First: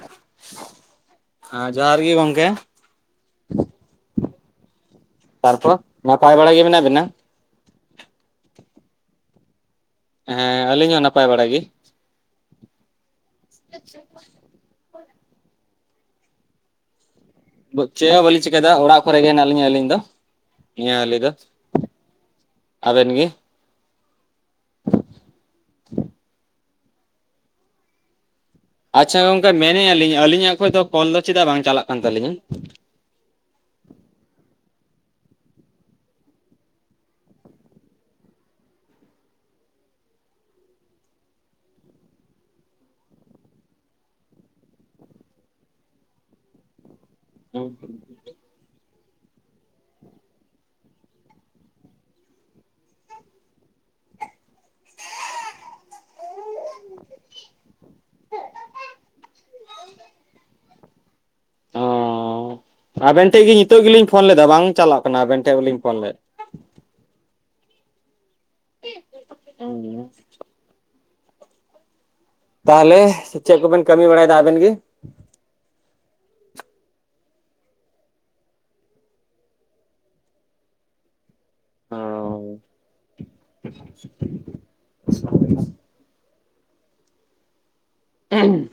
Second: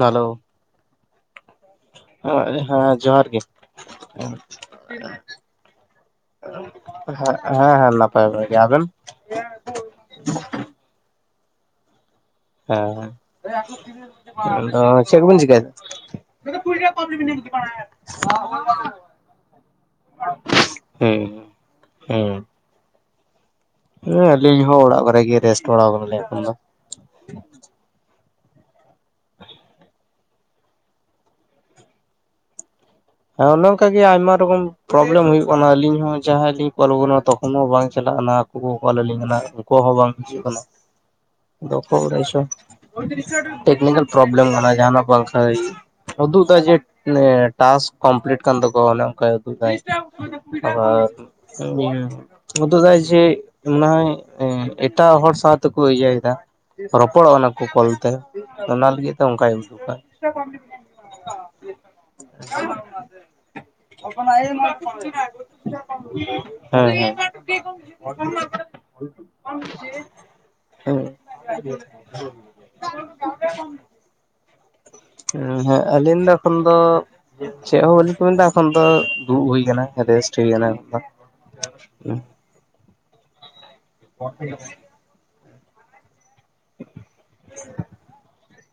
Hello ᱦᱮᱸ ᱡᱚᱦᱟᱨ ᱜᱮ ᱜᱚᱝᱠᱮ ᱦᱮᱸ ᱦᱮᱸ ᱡᱚᱦᱟᱨ ᱜᱮ᱾ ᱛᱟᱨᱯᱚᱨ ᱱᱟᱯᱟᱭ ᱵᱟᱲᱟ ᱜᱮ ᱢᱮᱱᱟᱜ ᱵᱤᱱᱟ? ᱦᱮᱸ ᱦᱮᱸ ᱱᱟᱯᱟᱭ ᱵᱟᱲᱟ ᱜᱮ᱾ ᱟᱵᱤᱱ? ᱦᱮᱸ ᱟᱹᱞᱤᱧ ᱦᱚᱸ ᱱᱟᱯᱟᱭ ᱵᱟᱲᱟ ᱜᱤ᱾ ᱦᱮᱸ ᱦᱮᱸ ᱟᱫᱚ ᱪᱮᱜ ᱠᱚᱵᱤᱱ ᱪᱤᱠᱟᱭ? ᱪᱮᱜ ᱦᱚ ᱵᱟᱹᱞᱤᱧ ᱪᱤᱠᱟᱭᱫᱟ ᱚᱲᱟᱜ ᱠᱚᱨᱮᱜ ᱜᱮ ᱦᱮᱱᱟᱜ ᱞᱤᱧᱟᱹ ᱟᱹᱞᱤᱧ ᱫᱚ᱾ ᱱᱤᱭᱟᱹ ᱦᱟᱹᱞᱤ ᱫᱚ ᱦᱮᱸ ᱦᱮᱸ ᱾ ᱟᱵᱮᱱ ᱜᱮ? ᱦᱮᱸ ᱟᱹᱞᱤᱧ ᱦᱚᱸ ᱚᱲᱟᱜ ᱠᱚᱨᱮᱜ ᱜᱮ ᱨᱮᱥᱴ ᱵᱟᱲᱟᱣ ᱠᱟᱱᱟᱞᱤᱧ ᱮᱠᱷᱚᱱ ᱫᱚ ᱾ ᱟᱪᱪᱷᱟ ᱜᱚᱝᱠᱮ ᱢᱮᱱᱮᱜᱼᱟ ᱞᱤᱧ ᱟᱹᱞᱤᱧᱟᱜ ᱠᱷᱚᱡ ᱫᱚ ᱠᱚᱞ ᱫᱚ ᱪᱮᱫᱟᱜ ᱵᱟᱝ ᱪᱟᱞᱟᱜ ᱠᱟᱱ ᱛᱟᱹᱞᱤᱧᱟ? ᱦᱮᱸ ᱚᱱᱮ ᱚᱝᱠᱟ ᱜᱮ ᱟᱭᱢᱟ ᱨᱚᱠᱚᱢ ᱯᱨᱚᱵᱞᱮᱢ ᱦᱩᱭᱩᱜ ᱠᱟᱱᱟ ᱟᱹᱞᱤᱧ ᱦᱚᱸ ᱡᱟᱦᱟᱸᱭ ᱞᱤᱧ ᱠᱚᱞ ᱟᱠᱚᱠᱟᱱᱟ ᱛᱚᱠᱷᱚᱱ ᱦᱚᱸ ᱵᱟᱝ ᱪᱟᱞᱟᱜ ᱠᱟᱱᱟ ᱾ ᱩᱱᱠᱩ ᱠᱚ ᱠᱚᱞ ᱟᱞᱤᱧ ᱠᱟᱱᱟ ᱩᱝᱠᱩᱭᱟᱜ ᱦᱚᱸ ᱵᱟᱝ ᱦᱤᱡᱩᱜ ᱠᱟᱱᱟ ᱾ ᱫᱚ ᱚᱠᱚᱭ ᱵᱟᱲᱟᱭ ᱪᱚᱝ ᱴᱮᱠᱱᱤᱠᱮᱞ ᱯᱨᱚᱵᱞᱮᱢ ᱠᱟᱱᱟ ᱡᱟᱦᱟ ᱱᱟᱜ ᱵᱟᱝᱠᱷᱟᱡ ᱩᱫᱩᱜ ᱫᱟᱭ ᱡᱮ ᱡᱮ ᱴᱟᱥᱠ ᱠᱚᱢᱯᱞᱤᱴ ᱠᱟᱱ ᱛᱟᱠᱚᱣᱟ ᱚᱱᱮ ᱚᱝᱠᱟᱭ ᱩᱫᱩᱜ ᱫᱟᱭ ᱾ ᱟᱫᱚᱢ ᱤᱭᱟᱹ ᱩᱫᱩᱜᱟᱭ ᱡᱮ ᱢᱚᱱᱮ ᱦᱚᱭ ᱮᱸ ᱮᱴᱟᱜ ᱦᱚᱲ ᱥᱟᱶᱛᱮᱠᱚ ᱤᱭᱟᱹᱭᱮᱫᱟ ᱾ ᱨᱚᱯᱚᱲᱚᱜᱼᱟ ᱚᱱᱟ ᱠᱚ ᱠᱚᱞᱛᱮ ᱚᱱᱟ ᱞᱟᱹᱜᱤᱫ ᱛᱮ ᱚᱝᱠᱟᱭ [unintelligible] ᱚᱸᱻ [unintelligible] ᱟᱵᱮᱱ ᱴᱷᱮᱡ ᱜᱮ ᱱᱤᱛᱚᱜ ᱜᱤᱞᱤᱧ ᱯᱷᱚᱱ ᱞᱮᱫᱟ ᱵᱟᱝ ᱪᱟᱞᱟᱜ ᱠᱟᱱᱟ ᱟᱵᱮᱱ ᱴᱷᱮᱜ ᱦᱚᱞᱤᱧ ᱯᱷᱚᱱ ᱞᱮᱫ ᱾ ᱦᱮᱸ ᱦᱮᱸ ᱾ ᱦᱩᱸ [unintelligible] ᱛᱟᱦᱚᱞᱮ ᱪᱮᱫ ᱠᱚᱵᱮᱱ ᱠᱟᱹᱢᱤ ᱵᱟᱲᱟᱭ ᱮᱫᱟ ᱟᱵᱮᱱ ᱜᱮ? ᱦᱮᱸ ᱟᱹᱞᱤᱧ ᱫᱚ ᱮᱠᱷᱚᱱ ᱫᱚ ᱪᱮᱫ ᱦᱚᱸ ᱵᱟᱹᱞᱤ ᱠᱟᱹᱢᱤ ᱫᱟ ᱮᱠᱷᱚᱱ ᱫᱚ ᱫᱩᱲᱩ ᱦᱩᱭ ᱟᱠᱟᱱᱟ ᱨᱮᱥᱴ ᱦᱩᱭ ᱟᱠᱟᱱᱟ ᱾ ᱚ [unintelligible] [inaudible] [unintelligible]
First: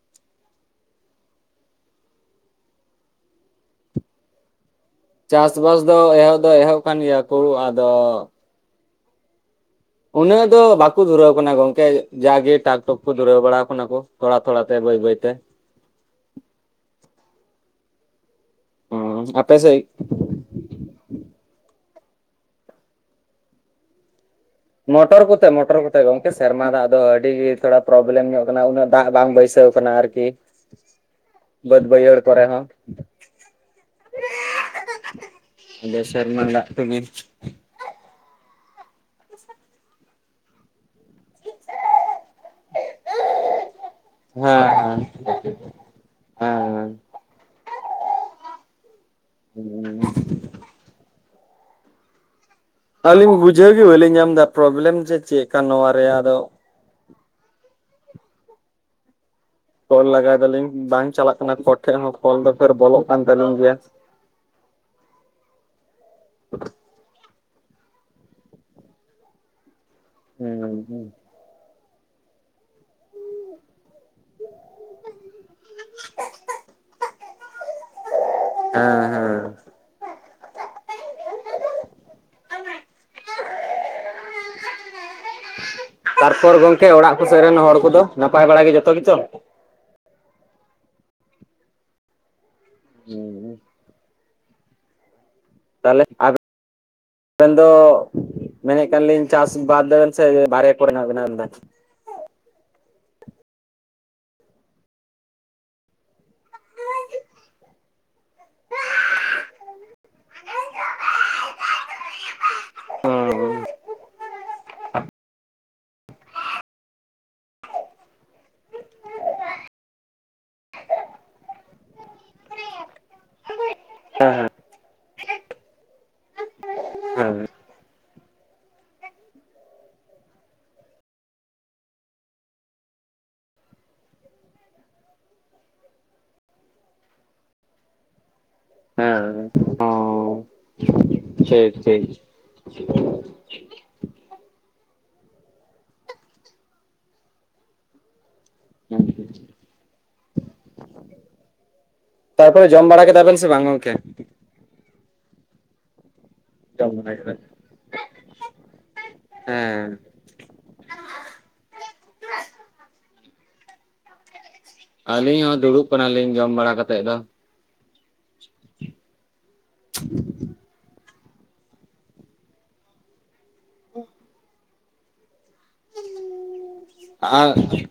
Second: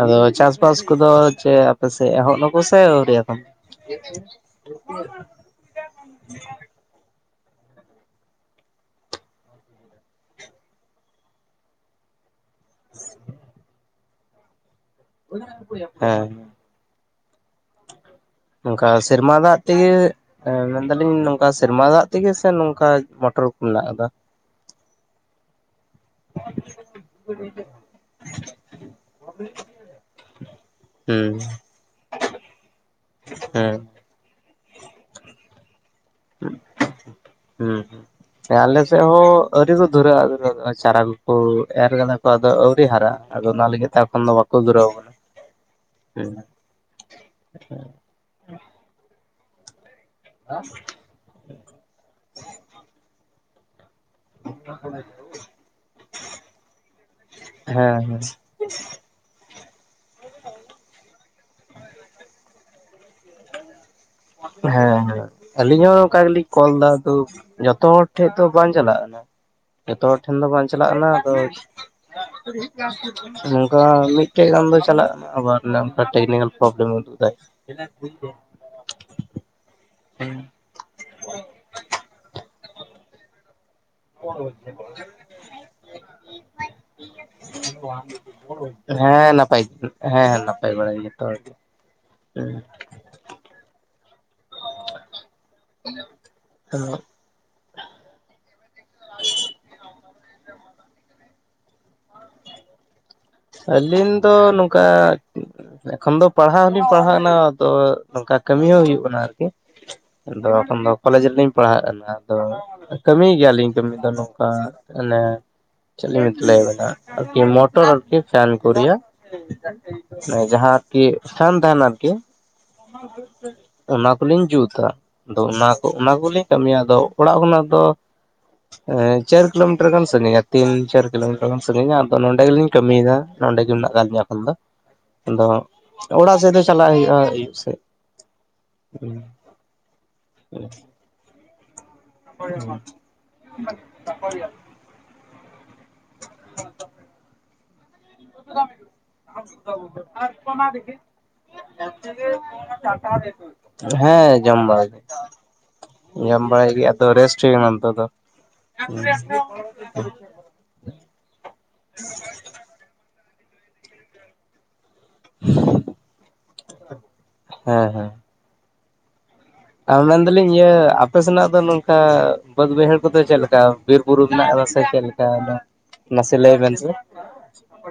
ᱟᱫᱚ ᱪᱟᱥᱵᱟᱥ ᱠᱚᱫᱚ ᱪᱮ ᱟᱯᱮ ᱥᱮᱫ ᱮᱦᱚᱵ ᱫᱟᱠᱚ ᱥᱮ ᱟᱹᱣᱨᱤ ᱮᱠᱷᱮᱱ? [unintelligible] ᱪᱟᱥᱵᱟᱥ ᱫᱚ ᱮᱦᱚᱵ ᱫᱚ ᱮᱦᱚᱵ ᱠᱟᱱ ᱜᱮᱭᱟ ᱠᱚ ᱟᱫᱚ ᱩᱱᱟᱹᱜ ᱫᱚ ᱵᱟᱠᱚ ᱫᱷᱩᱨᱟᱹᱣ ᱟᱠᱟᱱᱟ ᱜᱚᱝᱠᱮ ᱡᱟᱜᱮ ᱴᱟᱠ ᱴᱠ ᱠᱚ ᱫᱷᱩᱨᱟᱹᱣ ᱵᱟᱲᱟ ᱟᱠᱟᱱᱟ ᱠᱚ ᱾ ᱛᱷᱚᱲᱟ ᱛᱷᱚᱲᱟ ᱛᱮ ᱵᱟᱹᱭ ᱵᱟᱹᱭᱛᱮ ᱾ ᱦᱮᱸ ᱾ ᱚᱱᱠᱟ ᱦᱩᱸ ᱥᱮᱨᱢᱟ ᱟᱯᱮ ᱫᱟᱜ ᱥᱮᱫ ᱛᱮᱜᱮᱼᱼ ᱢᱮᱱᱫᱟᱞᱤᱧ ᱱᱚᱝᱠᱟ ᱥᱮᱨᱢᱟ ᱫᱟᱜ ᱛᱮᱜᱮ ᱥᱮ ᱱᱚᱝᱠᱟ ᱢᱚᱴᱚᱨ ᱠᱚ ᱢᱮᱱᱟᱜ ᱟᱠᱟᱫᱟ? ᱢᱚᱴᱚᱨ ᱠᱚᱛᱮ ᱢᱚᱴᱚᱨ ᱠᱚᱛᱮ᱾ ᱜᱚᱝᱠᱮ ᱥᱮᱨᱢᱟ ᱫᱟᱜ ᱫᱚ ᱟᱹᱰᱤ ᱜᱮ ᱛᱷᱚᱲᱟ ᱯᱨᱚᱵᱞᱮᱢ ᱧᱚᱜ ᱟᱠᱟᱱᱟ ᱩᱱᱟᱹᱜ ᱫᱟᱜ ᱵᱟᱝ ᱵᱟᱹᱭᱥᱟᱹᱣ ᱠᱟᱱᱟ ᱟᱨᱠᱤ᱾ ᱦᱩᱸᱻ ᱵᱟᱹᱫ ᱵᱟᱹᱭᱟᱹᱲ ᱠᱚᱨᱮ ᱦᱚᱸ᱾ ᱦᱩᱸ ᱫᱮ ᱥᱮᱨᱢᱟ ᱫᱟᱜ ᱛᱤᱜᱤᱼᱼ ᱦᱩᱸ ᱦᱩᱸ, ᱟᱞᱮ ᱥᱮᱫ ᱦᱚᱸ ᱟᱹᱣᱨᱤ ᱠᱚ ᱫᱷᱩᱨᱟᱹᱜᱼᱟ ᱪᱟᱨᱟ ᱠᱚᱠᱚ ᱮᱨ ᱠᱟᱫᱟ ᱠᱚ ᱟᱫᱚ ᱟᱣᱨᱤ ᱦᱟᱨᱟᱜᱼᱟ᱾ ᱟᱫᱚ ᱚᱱᱟ ᱞᱟᱹᱜᱤᱫ ᱛᱮ ᱮᱠᱷᱚᱱ ᱫᱚ ᱵᱟᱠᱚ ᱫᱷᱩᱨᱟᱹᱣ ᱦᱮᱸ ᱟᱠᱟᱱᱟ ᱦᱮᱸ᱾ ᱦᱩᱸ ᱫᱟᱜᱼᱼ ᱟᱹᱞᱤᱧ ᱵᱩᱡᱷᱟᱹᱣ ᱜᱮ ᱵᱟᱹᱞᱤᱧ ᱧᱟᱢ ᱮᱫᱟ ᱯᱨᱚᱵᱽᱞᱮᱢ ᱡᱮ ᱪᱮᱫ ᱠᱟᱱᱟ ᱱᱚᱣᱟ ᱨᱮᱭᱟᱜ-ᱟ ᱫᱚ᱾ ᱦᱮᱸ ᱦᱮᱸ ᱠᱚᱞ ᱞᱟᱜᱟᱭ ᱫᱟᱞᱤᱧ ᱵᱟᱝ ᱪᱟᱞᱟᱜ ᱠᱟᱱᱟ ᱚᱠᱭ ᱴᱷᱮᱡ ᱦᱚᱸ ᱠᱚᱞ ᱫᱚ ᱯᱷᱮᱨ ᱵᱚᱞᱚᱜ ᱠᱟᱱ ᱛᱟᱹᱟᱞᱤᱧ ᱜᱮᱭᱟ᱾ ᱦᱮᱸ ᱦᱮᱸ ᱟᱞᱤᱧ ᱦᱚᱸ ᱚᱝᱠᱟ ᱜᱮᱞᱤᱧ ᱠᱚᱞ ᱫᱟ ᱟᱫᱚ ᱡᱚᱛᱚ ᱦᱚᱲ ᱴᱷᱮᱡ ᱫᱚ ᱵᱟᱝ ᱪᱟᱞᱟᱜ-ᱟ᱾ ᱡᱚᱛᱚ ᱦᱚᱲ ᱴᱷᱮᱱ ᱫᱚ ᱵᱟᱝ ᱪᱟᱞᱟᱜ ᱠᱟᱱᱟ ᱦᱩᱸ ᱟᱫᱚᱼᱼ ᱱᱚᱝᱠᱟ ᱢᱤᱫᱴᱮᱡ ᱜᱟᱱ ᱫᱚ ᱪᱟᱞᱟᱜ ᱠᱟᱱᱟ ᱟᱵᱟᱨᱠᱟ ᱴᱮᱠᱱᱤᱠᱮᱞ ᱯᱨᱚᱵᱞᱮᱢ ᱩᱫᱩᱜ ᱫᱟᱭ᱾ ᱮ ᱵ [unintelligible] ᱦᱮᱸ ᱦᱮᱸ ᱦᱮᱸ [inaudible] ᱵ [inaudible] ᱛᱟᱨᱯᱚᱨ ᱜᱚᱝᱠᱮ ᱚᱲᱟᱜ ᱠᱚ ᱥᱮᱫ ᱨᱮᱱ ᱦᱚᱲ ᱠᱚᱫᱚ ᱱᱟᱯᱟᱭ ᱵᱟᱲᱟ ᱜᱮ ᱡᱚᱛᱚ ᱜᱮᱪᱚ? ᱦᱮᱸ ᱱᱟᱯᱟᱭ ᱦᱮᱸ ᱱᱟᱯᱟᱭ ᱵᱟᱲᱟ ᱜᱮ ᱡᱚᱛᱚ ᱦᱚᱲ ᱜᱮ ᱦᱮᱸ, ᱦᱩᱸ ᱦᱩᱸ ᱛᱟᱦᱚᱞᱮ ᱟᱨ ᱟᱵᱮᱱ ᱫᱚᱼᱼ ᱢᱮᱱᱮ ᱠᱟᱱ ᱞᱤᱧ ᱪᱟᱥ ᱵᱟᱫ ᱵᱮᱱ ᱥᱮ ᱵᱟᱨᱦᱮ ᱠᱚᱨᱮ ᱢᱮᱱᱟᱜ ᱵᱮᱱᱟ ᱟᱵᱤᱱ ᱫᱚ? ᱟᱹᱞᱤᱧ ᱫᱚ ᱱᱚᱝᱠᱟᱼᱼ ᱮᱠᱷᱚᱱ ᱫᱚ ᱯᱟᱲᱦᱟᱣ ᱦᱚᱸᱞᱤᱧ ᱯᱟᱲᱦᱟᱣ ᱠᱟᱱᱟ ᱟᱫᱚ ᱱᱚᱝᱠᱟ ᱠᱟᱹᱢᱤ ᱦᱚᱸ ᱦᱩᱭᱩᱜ ᱠᱟᱱᱟ ᱟᱨᱠᱤᱼᱼ ᱟᱫᱚ ᱮᱠᱷᱚᱱ ᱫᱚ ᱠᱚᱞᱮᱡᱽ ᱨᱮᱞᱤᱧ ᱯᱟᱲᱦᱟᱜ ᱠᱟᱱᱟ ᱟᱫᱚ ᱠᱟᱹᱢᱤᱤᱭ ᱜᱮᱭᱟᱞᱤᱧ ᱠᱟᱹᱢᱤ ᱫᱚ ᱱᱚᱝᱠᱟᱼᱼ ᱢᱟᱱᱮ ᱪᱮᱫ ᱞᱤᱧ ᱞᱟᱹᱭ ᱟᱵᱮᱱᱟ ᱟᱨᱠᱤ ᱢᱚᱴᱚᱨᱼᱼ ᱟᱨ ᱯᱷᱮᱱ ᱠᱚ ᱨᱮᱭᱟᱜ ᱡᱟᱦᱟᱸ ᱟᱨᱠᱤ ᱯᱷᱮᱱ ᱛᱟᱦᱮᱱᱟ ᱟᱨᱠᱤᱼᱼ ᱚᱱᱟᱠᱩᱞᱤᱧ ᱡᱩᱛᱟ᱾ ᱟᱫᱚ ᱚᱱᱟ ᱠᱚ ᱚᱱᱟ ᱠᱚᱞᱤᱧ ᱠᱟᱹᱢᱤᱭᱟ ᱟᱫᱚ ᱚᱲᱟᱜ ᱠᱷᱚᱱᱟᱜ ᱫᱚᱼᱼ ᱪᱟᱨ ᱠᱤᱞᱳᱢᱤᱴᱟᱨ ᱜᱟᱱ ᱥᱜᱤᱧᱟ ᱛᱤᱱ ᱪᱟᱨ ᱠᱤᱞᱳᱢᱤᱴᱟᱨ ᱜᱟᱱ ᱥᱟᱹᱜᱤᱧᱟ ᱟᱫᱚ ᱱᱚᱸᱰᱮ ᱜᱮᱞᱤᱧᱼᱼ ᱠᱟᱹᱢᱤᱭᱮᱫᱟ ᱱᱚᱸᱰᱮ ᱜᱮ ᱢᱮᱱᱟᱜ ᱟᱠᱟᱫ ᱞᱤᱧᱟ ᱟᱯᱟᱱᱛᱚ᱾ ᱟᱫᱚ ᱦᱟᱜ ᱚᱲᱟᱜ ᱥᱮᱫ ᱫᱚ ᱪᱟᱞᱟᱜ ᱦᱩᱭᱩᱜᱼᱟ ᱟᱹᱭᱩᱵ ᱥᱮᱫ᱾ ᱦᱮᱸ ᱚ [inaudible] ᱴᱷᱤᱠ ᱴᱷᱤᱠ ᱾ [unintelligible] [inaudible] ᱛᱟᱨᱯᱚᱨᱮ ᱡᱚᱢ ᱵᱟᱲᱟ ᱠᱮᱫᱟ ᱵᱮᱱ ᱥᱮ ᱵᱟᱝ ᱜᱚᱝᱠᱮ? ᱦᱮᱸᱼᱼ ᱡᱚᱢ ᱵᱟᱲᱟᱻ ᱡᱚᱢ ᱟᱹᱭᱨᱤ ᱟᱫᱚ ᱵᱟᱲᱟ ᱨᱮᱥᱴ ᱠᱮᱫᱟᱞᱤᱧ᱾ ᱦᱩᱭ ᱟᱠᱟᱱ ᱱᱤᱛᱚᱜ ᱫᱚ ᱾ ᱦᱮᱸ [unintelligible] ᱟᱹᱞᱤᱧ ᱦᱚᱸ ᱫᱩᱲᱩᱵ ᱠᱟᱱᱟᱞᱤᱧ ᱡᱚᱢ ᱵᱟᱲᱟ ᱠᱟᱛᱮᱫ ᱫᱚ ᱾ ᱦᱮᱸ ᱦᱮᱸ ᱢᱮᱱᱫᱟᱞᱤᱧ ᱤᱭᱟᱹ ᱟᱯᱮ ᱥᱮᱱᱟᱜ ᱫᱚ ᱱᱚᱝᱠᱟ ᱵᱟᱹᱫᱽ ᱵᱟᱹᱭᱦᱟᱹᱲ ᱠᱚᱫᱚ ᱪᱮᱫ ᱞᱮᱠᱟ, ᱵᱤᱨ ᱵᱩᱨᱩ [inaudible] ᱢᱮᱱᱟᱜ ᱟᱠᱟᱫᱟ? ᱪᱮᱫ ᱞᱮᱠᱟᱜᱼᱟ? ᱱᱟᱥᱮ ᱞᱟᱹᱭ ᱵᱮᱱ ᱥᱮ ᱾ ᱟ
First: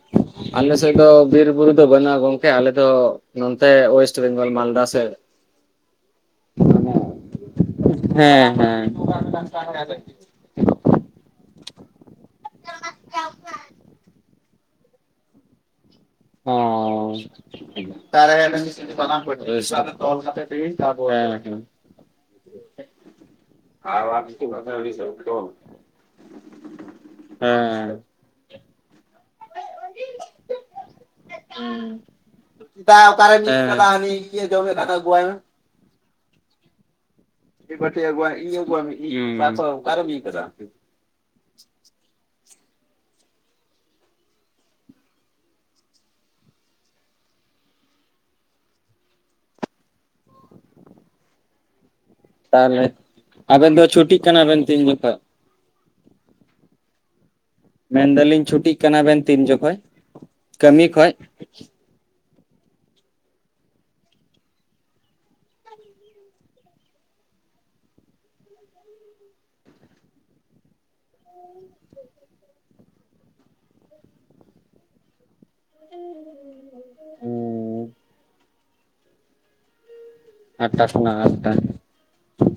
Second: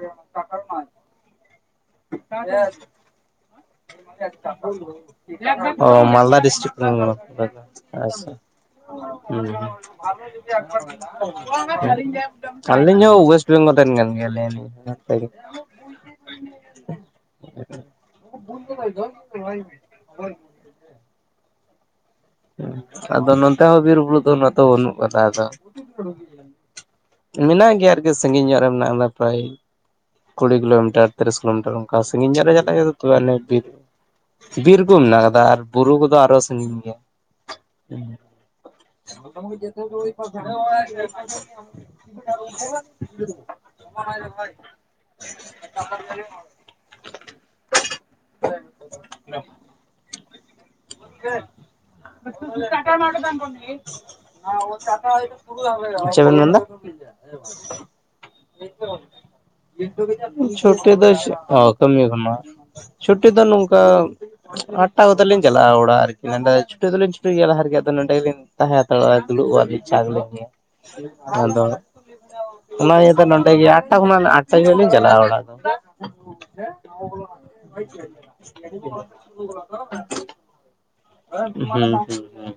[inaudible] ᱟᱞᱮ ᱥᱮᱫ ᱫᱚ ᱵᱤᱨ ᱵᱩᱨᱩᱼᱼ ᱳᱭᱮᱥᱴ ᱵᱮᱝᱜᱚᱞ ᱢᱟᱞᱫᱟ ᱥᱮᱫ ᱚ [inaudible] ᱢᱟᱞᱫᱟ ᱰᱤᱥᱴᱤᱠᱴ ᱠᱷᱚᱱᱼᱺ ᱦᱮᱸ ᱦᱮᱸ ᱚ [unintelligible] [unintelligible] ᱟᱸᱞᱤᱧ ᱦᱚᱸ ᱣᱮᱥᱴ ᱵᱮᱱᱜᱚᱞ [unintelligible] ᱚᱸ [unintelligible] [unintelligible] ᱟᱫᱚ ᱱᱚᱛᱮ ᱦᱚᱸ ᱵᱤᱨ ᱵᱩᱨᱩ ᱫᱚ ᱱᱟᱜ ᱛᱚ ᱵᱟᱹᱱᱩᱜ ᱠᱟᱫᱟ ᱟᱫᱚᱼᱼ ᱢᱮᱱᱟᱜ ᱜᱮᱭᱟ ᱟᱨᱠᱤ ᱥᱟᱺᱜᱤᱧ ᱧᱚᱜ ᱨᱮ ᱢᱮᱱᱟᱜᱼᱟ ᱯᱨᱟᱭᱼᱼ ᱠᱩᱲᱤ ᱠᱤᱞᱳᱢᱤᱴᱟᱨ ᱛᱤᱨᱤᱥ ᱠᱤᱞᱳᱢᱤᱴᱟᱨ ᱚᱱᱠᱟ ᱥᱟᱜᱤᱧ ᱧᱚᱜ ᱨᱮ ᱪᱟᱞᱟᱜ ᱜᱮ ᱛᱚᱵᱮ ᱚᱱᱮ ᱚᱠᱟᱨᱮᱢ ᱤᱫ ᱵᱤᱨ, ᱠᱟᱫᱟ ᱦᱟᱹᱱᱤ ᱤᱭᱟᱹ ᱡᱚᱢᱮᱫ ᱵᱤᱨ ᱠᱟᱱ ᱠᱚ ᱢᱮᱱᱟᱜ ᱟᱹᱜᱩᱣᱟᱭ ᱢᱮ ᱟᱠᱟᱫᱟ ᱟᱨᱼᱼ ᱵᱩᱨᱩ ᱠᱚᱫᱚ ᱟᱨᱚ ᱥᱟᱹᱜᱤᱧ ᱜᱮᱭᱟ ᱾ ᱢᱤᱫ ᱵᱟᱹᱴᱤ ᱟᱹᱜᱩᱣᱟᱭ ᱤᱧ ᱟᱹᱜᱩᱣᱟᱭ ᱢᱮ ᱤᱧ ᱚᱠᱟᱨᱮᱢ ᱤᱫ ᱠᱟᱫᱟ [unintelligible] [unintelligible] [unintelligible] [unintelligible] ᱛᱟᱦᱚᱞᱮ ᱟᱵᱮᱱ ᱫᱚ ᱪᱷᱩᱴᱤᱜ ᱠᱟᱱᱟ ᱵᱮᱱ ᱛᱤᱱ ᱡᱚᱠᱷᱚᱡ [unintelligible] ᱪᱮᱫ ᱵᱤᱱ ᱢᱮᱱ ᱮᱫᱟ ᱾ ᱢᱮᱱᱫᱟᱞᱤᱧ ᱪᱷᱩᱴᱤᱜ ᱠᱟᱱᱟ ᱵᱮᱱ ᱛᱤᱱ ᱡᱚᱠᱷᱚᱡ [unintelligible] ᱪᱷᱳᱴ ᱠᱟᱹᱢᱤ ᱠᱷᱚᱡ ᱮᱫᱟᱭ ᱥᱮ ᱚ ᱠᱟᱹᱢᱤ ᱠᱟᱱᱟ ᱪᱷᱩᱴᱤ ᱫᱚ ᱱᱚᱝᱠᱟ, ᱟᱴᱴᱟ ᱠᱚᱛᱮ ᱞᱤᱧ ᱪᱟᱞᱟᱜᱼᱟ ᱚᱲᱟᱜ ᱟᱨᱠᱤ ᱱᱚᱰᱮᱼᱼ ᱪᱷᱩᱴᱤ ᱫᱚᱞᱤᱧ ᱪᱷᱩᱴᱤ ᱜᱮᱭᱟ ᱞᱟᱦᱟ ᱨᱮᱜᱮ, ᱟᱫᱚ ᱱᱚᱰᱮ ᱞᱤᱧ ᱛᱟᱦᱮᱸ ᱦᱟᱛᱟᱲᱚᱜᱼᱟ ᱫᱩᱲᱩᱵᱼᱚ ᱟᱞᱤᱧ ᱪᱟ ᱠᱚᱞᱤᱧᱭᱟ ᱾ ᱟᱫᱚ ᱚᱱᱟ ᱤᱭᱟᱹᱛᱮ ᱱᱚᱰᱮ ᱜᱮ ᱟᱴᱴᱟ ᱠᱷᱚᱱᱟᱜ ᱟᱴᱴᱟ ᱛᱮᱫᱚ ᱞᱤᱧ ᱪᱟᱞᱟᱜᱼᱟ ᱚᱲᱟᱜ ᱫᱚ ᱾ [unintelligible] ᱟᱴᱴᱟ ᱠᱷᱚᱱᱟᱜ ᱟᱴᱼᱼ ᱦᱩᱸ ᱦᱩᱸ ᱦᱩᱸ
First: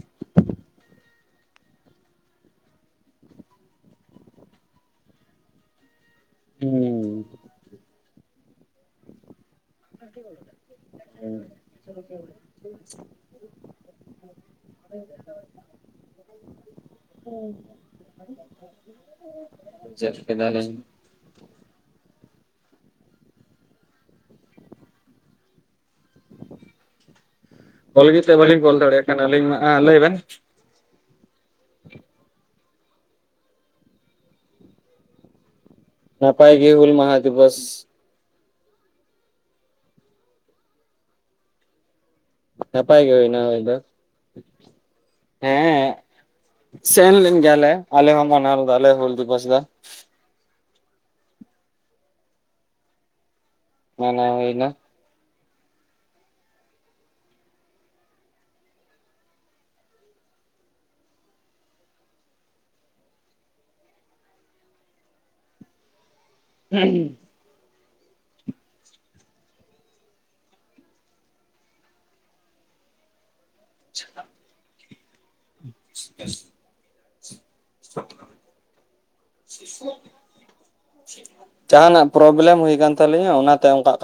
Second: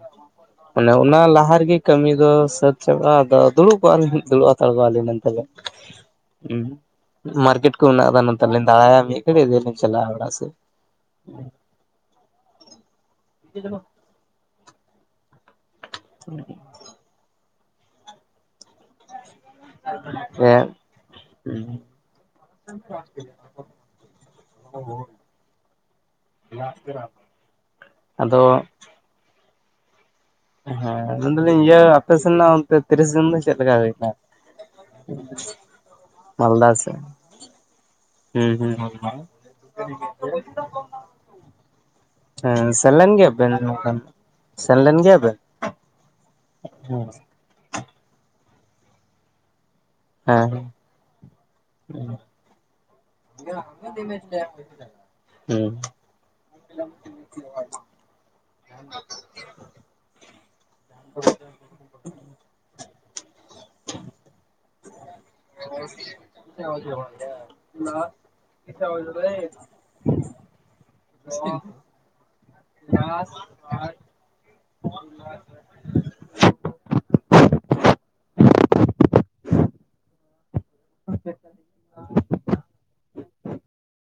ᱟᱱᱮ ᱚᱱᱟ ᱞᱟᱦᱟ ᱨᱮᱜᱮ ᱠᱟᱹᱢᱤ ᱫᱚ ᱥᱟᱹᱛ ᱪᱟᱵᱟᱜᱼᱟ, ᱟᱫᱚ ᱫᱩᱲᱩᱵ ᱠᱚᱜ ᱠᱚ ᱟᱞᱤᱧ ᱫᱩᱲᱩᱵ ᱦᱟᱛᱟᱲ ᱠᱚᱣᱟᱞᱤᱧ ᱢᱮᱱᱛᱮ ᱜᱮ ᱦᱩᱸ ᱾ ᱢᱟᱨᱠᱮᱴ ᱠᱚ ᱢᱮᱱᱟᱜ ᱟᱠᱟᱫᱟ ᱱᱚᱛᱮ ᱞᱤᱧ ᱫᱟᱬᱟᱭᱟ ᱢᱤᱫ ᱜᱷᱟᱹᱲᱤᱡ ᱤᱫᱤᱭᱟᱤᱧ ᱾ ᱦᱩᱸ [unintelligible] [unintelligible] [inaudible] [inaudible] [unintelligible] ᱵᱩᱡᱷᱟᱹᱣ ᱦᱮᱸ ᱠᱮᱫᱟᱞᱤᱧ [unintelligible] ᱟᱫᱚ ᱟᱞᱤᱧ ᱢᱟ ᱦᱟᱜ ᱞᱟᱹᱭ ᱵᱮᱱ ᱦᱮᱸ ᱢᱮᱱᱫᱟ ᱞᱤᱧ ᱤᱭᱟᱹ ᱟᱯᱮ ᱥᱮᱱ ᱨᱮᱱᱟᱜ ᱚᱱᱛᱮ ᱛᱤᱨᱤᱥ ᱡᱩᱱ ᱫᱚ ᱪᱮᱫ ᱞᱮᱠᱟ ᱦᱩᱭᱱᱟ ᱾ [inaudible] ᱱᱟᱯᱟᱭ ᱢᱟᱞᱫᱟ ᱜᱮ ᱦᱩᱞ ᱥᱮᱫ ᱢᱟᱸᱦᱟ ᱫᱤᱵᱚᱥ ᱾ ᱦᱩᱸ ᱦᱩᱸ ᱦᱮᱸ ᱥᱮᱱ ᱱᱟᱯᱟᱭ ᱞᱮᱱ ᱜᱮ ᱜᱮᱭᱟ ᱦᱩᱭᱱᱟ ᱵᱮᱱ ᱦᱩᱭ ᱫᱚ ᱱᱚᱝᱠᱟ ᱥᱮᱱ ᱞᱮᱱ ᱜᱮᱭᱟ ᱵᱮᱱ? ᱦᱮᱸ ᱥᱮᱱ ᱞᱮᱱ ᱜᱮᱭᱟ ᱞᱮ ᱟᱞᱮ ᱦᱚᱸ ᱢᱟᱱᱟᱣ ᱞᱮᱫᱟ ᱞᱮ ᱦᱩᱞ ᱫᱤᱵᱚᱥ ᱫᱚ ᱾ [unintelligible] ᱢᱟᱱᱟᱣ ᱦᱩᱭᱱᱟ [unintelligible] [unintelligible] [unintelligible] [unintelligible] [unintelligible] [unintelligible] [unintelligible] [unintelligible] [unintelligible] [unintelligible] ᱡᱟᱦᱟᱱᱟ ᱯᱨᱚ ᱯᱨᱵᱮᱞᱮᱢ ᱦᱩᱭ ᱠᱟᱱ ᱛᱟᱹᱞᱤᱧᱟ ᱚᱱᱟ ᱛᱮ ᱚᱱᱠᱟ ᱠᱚᱱ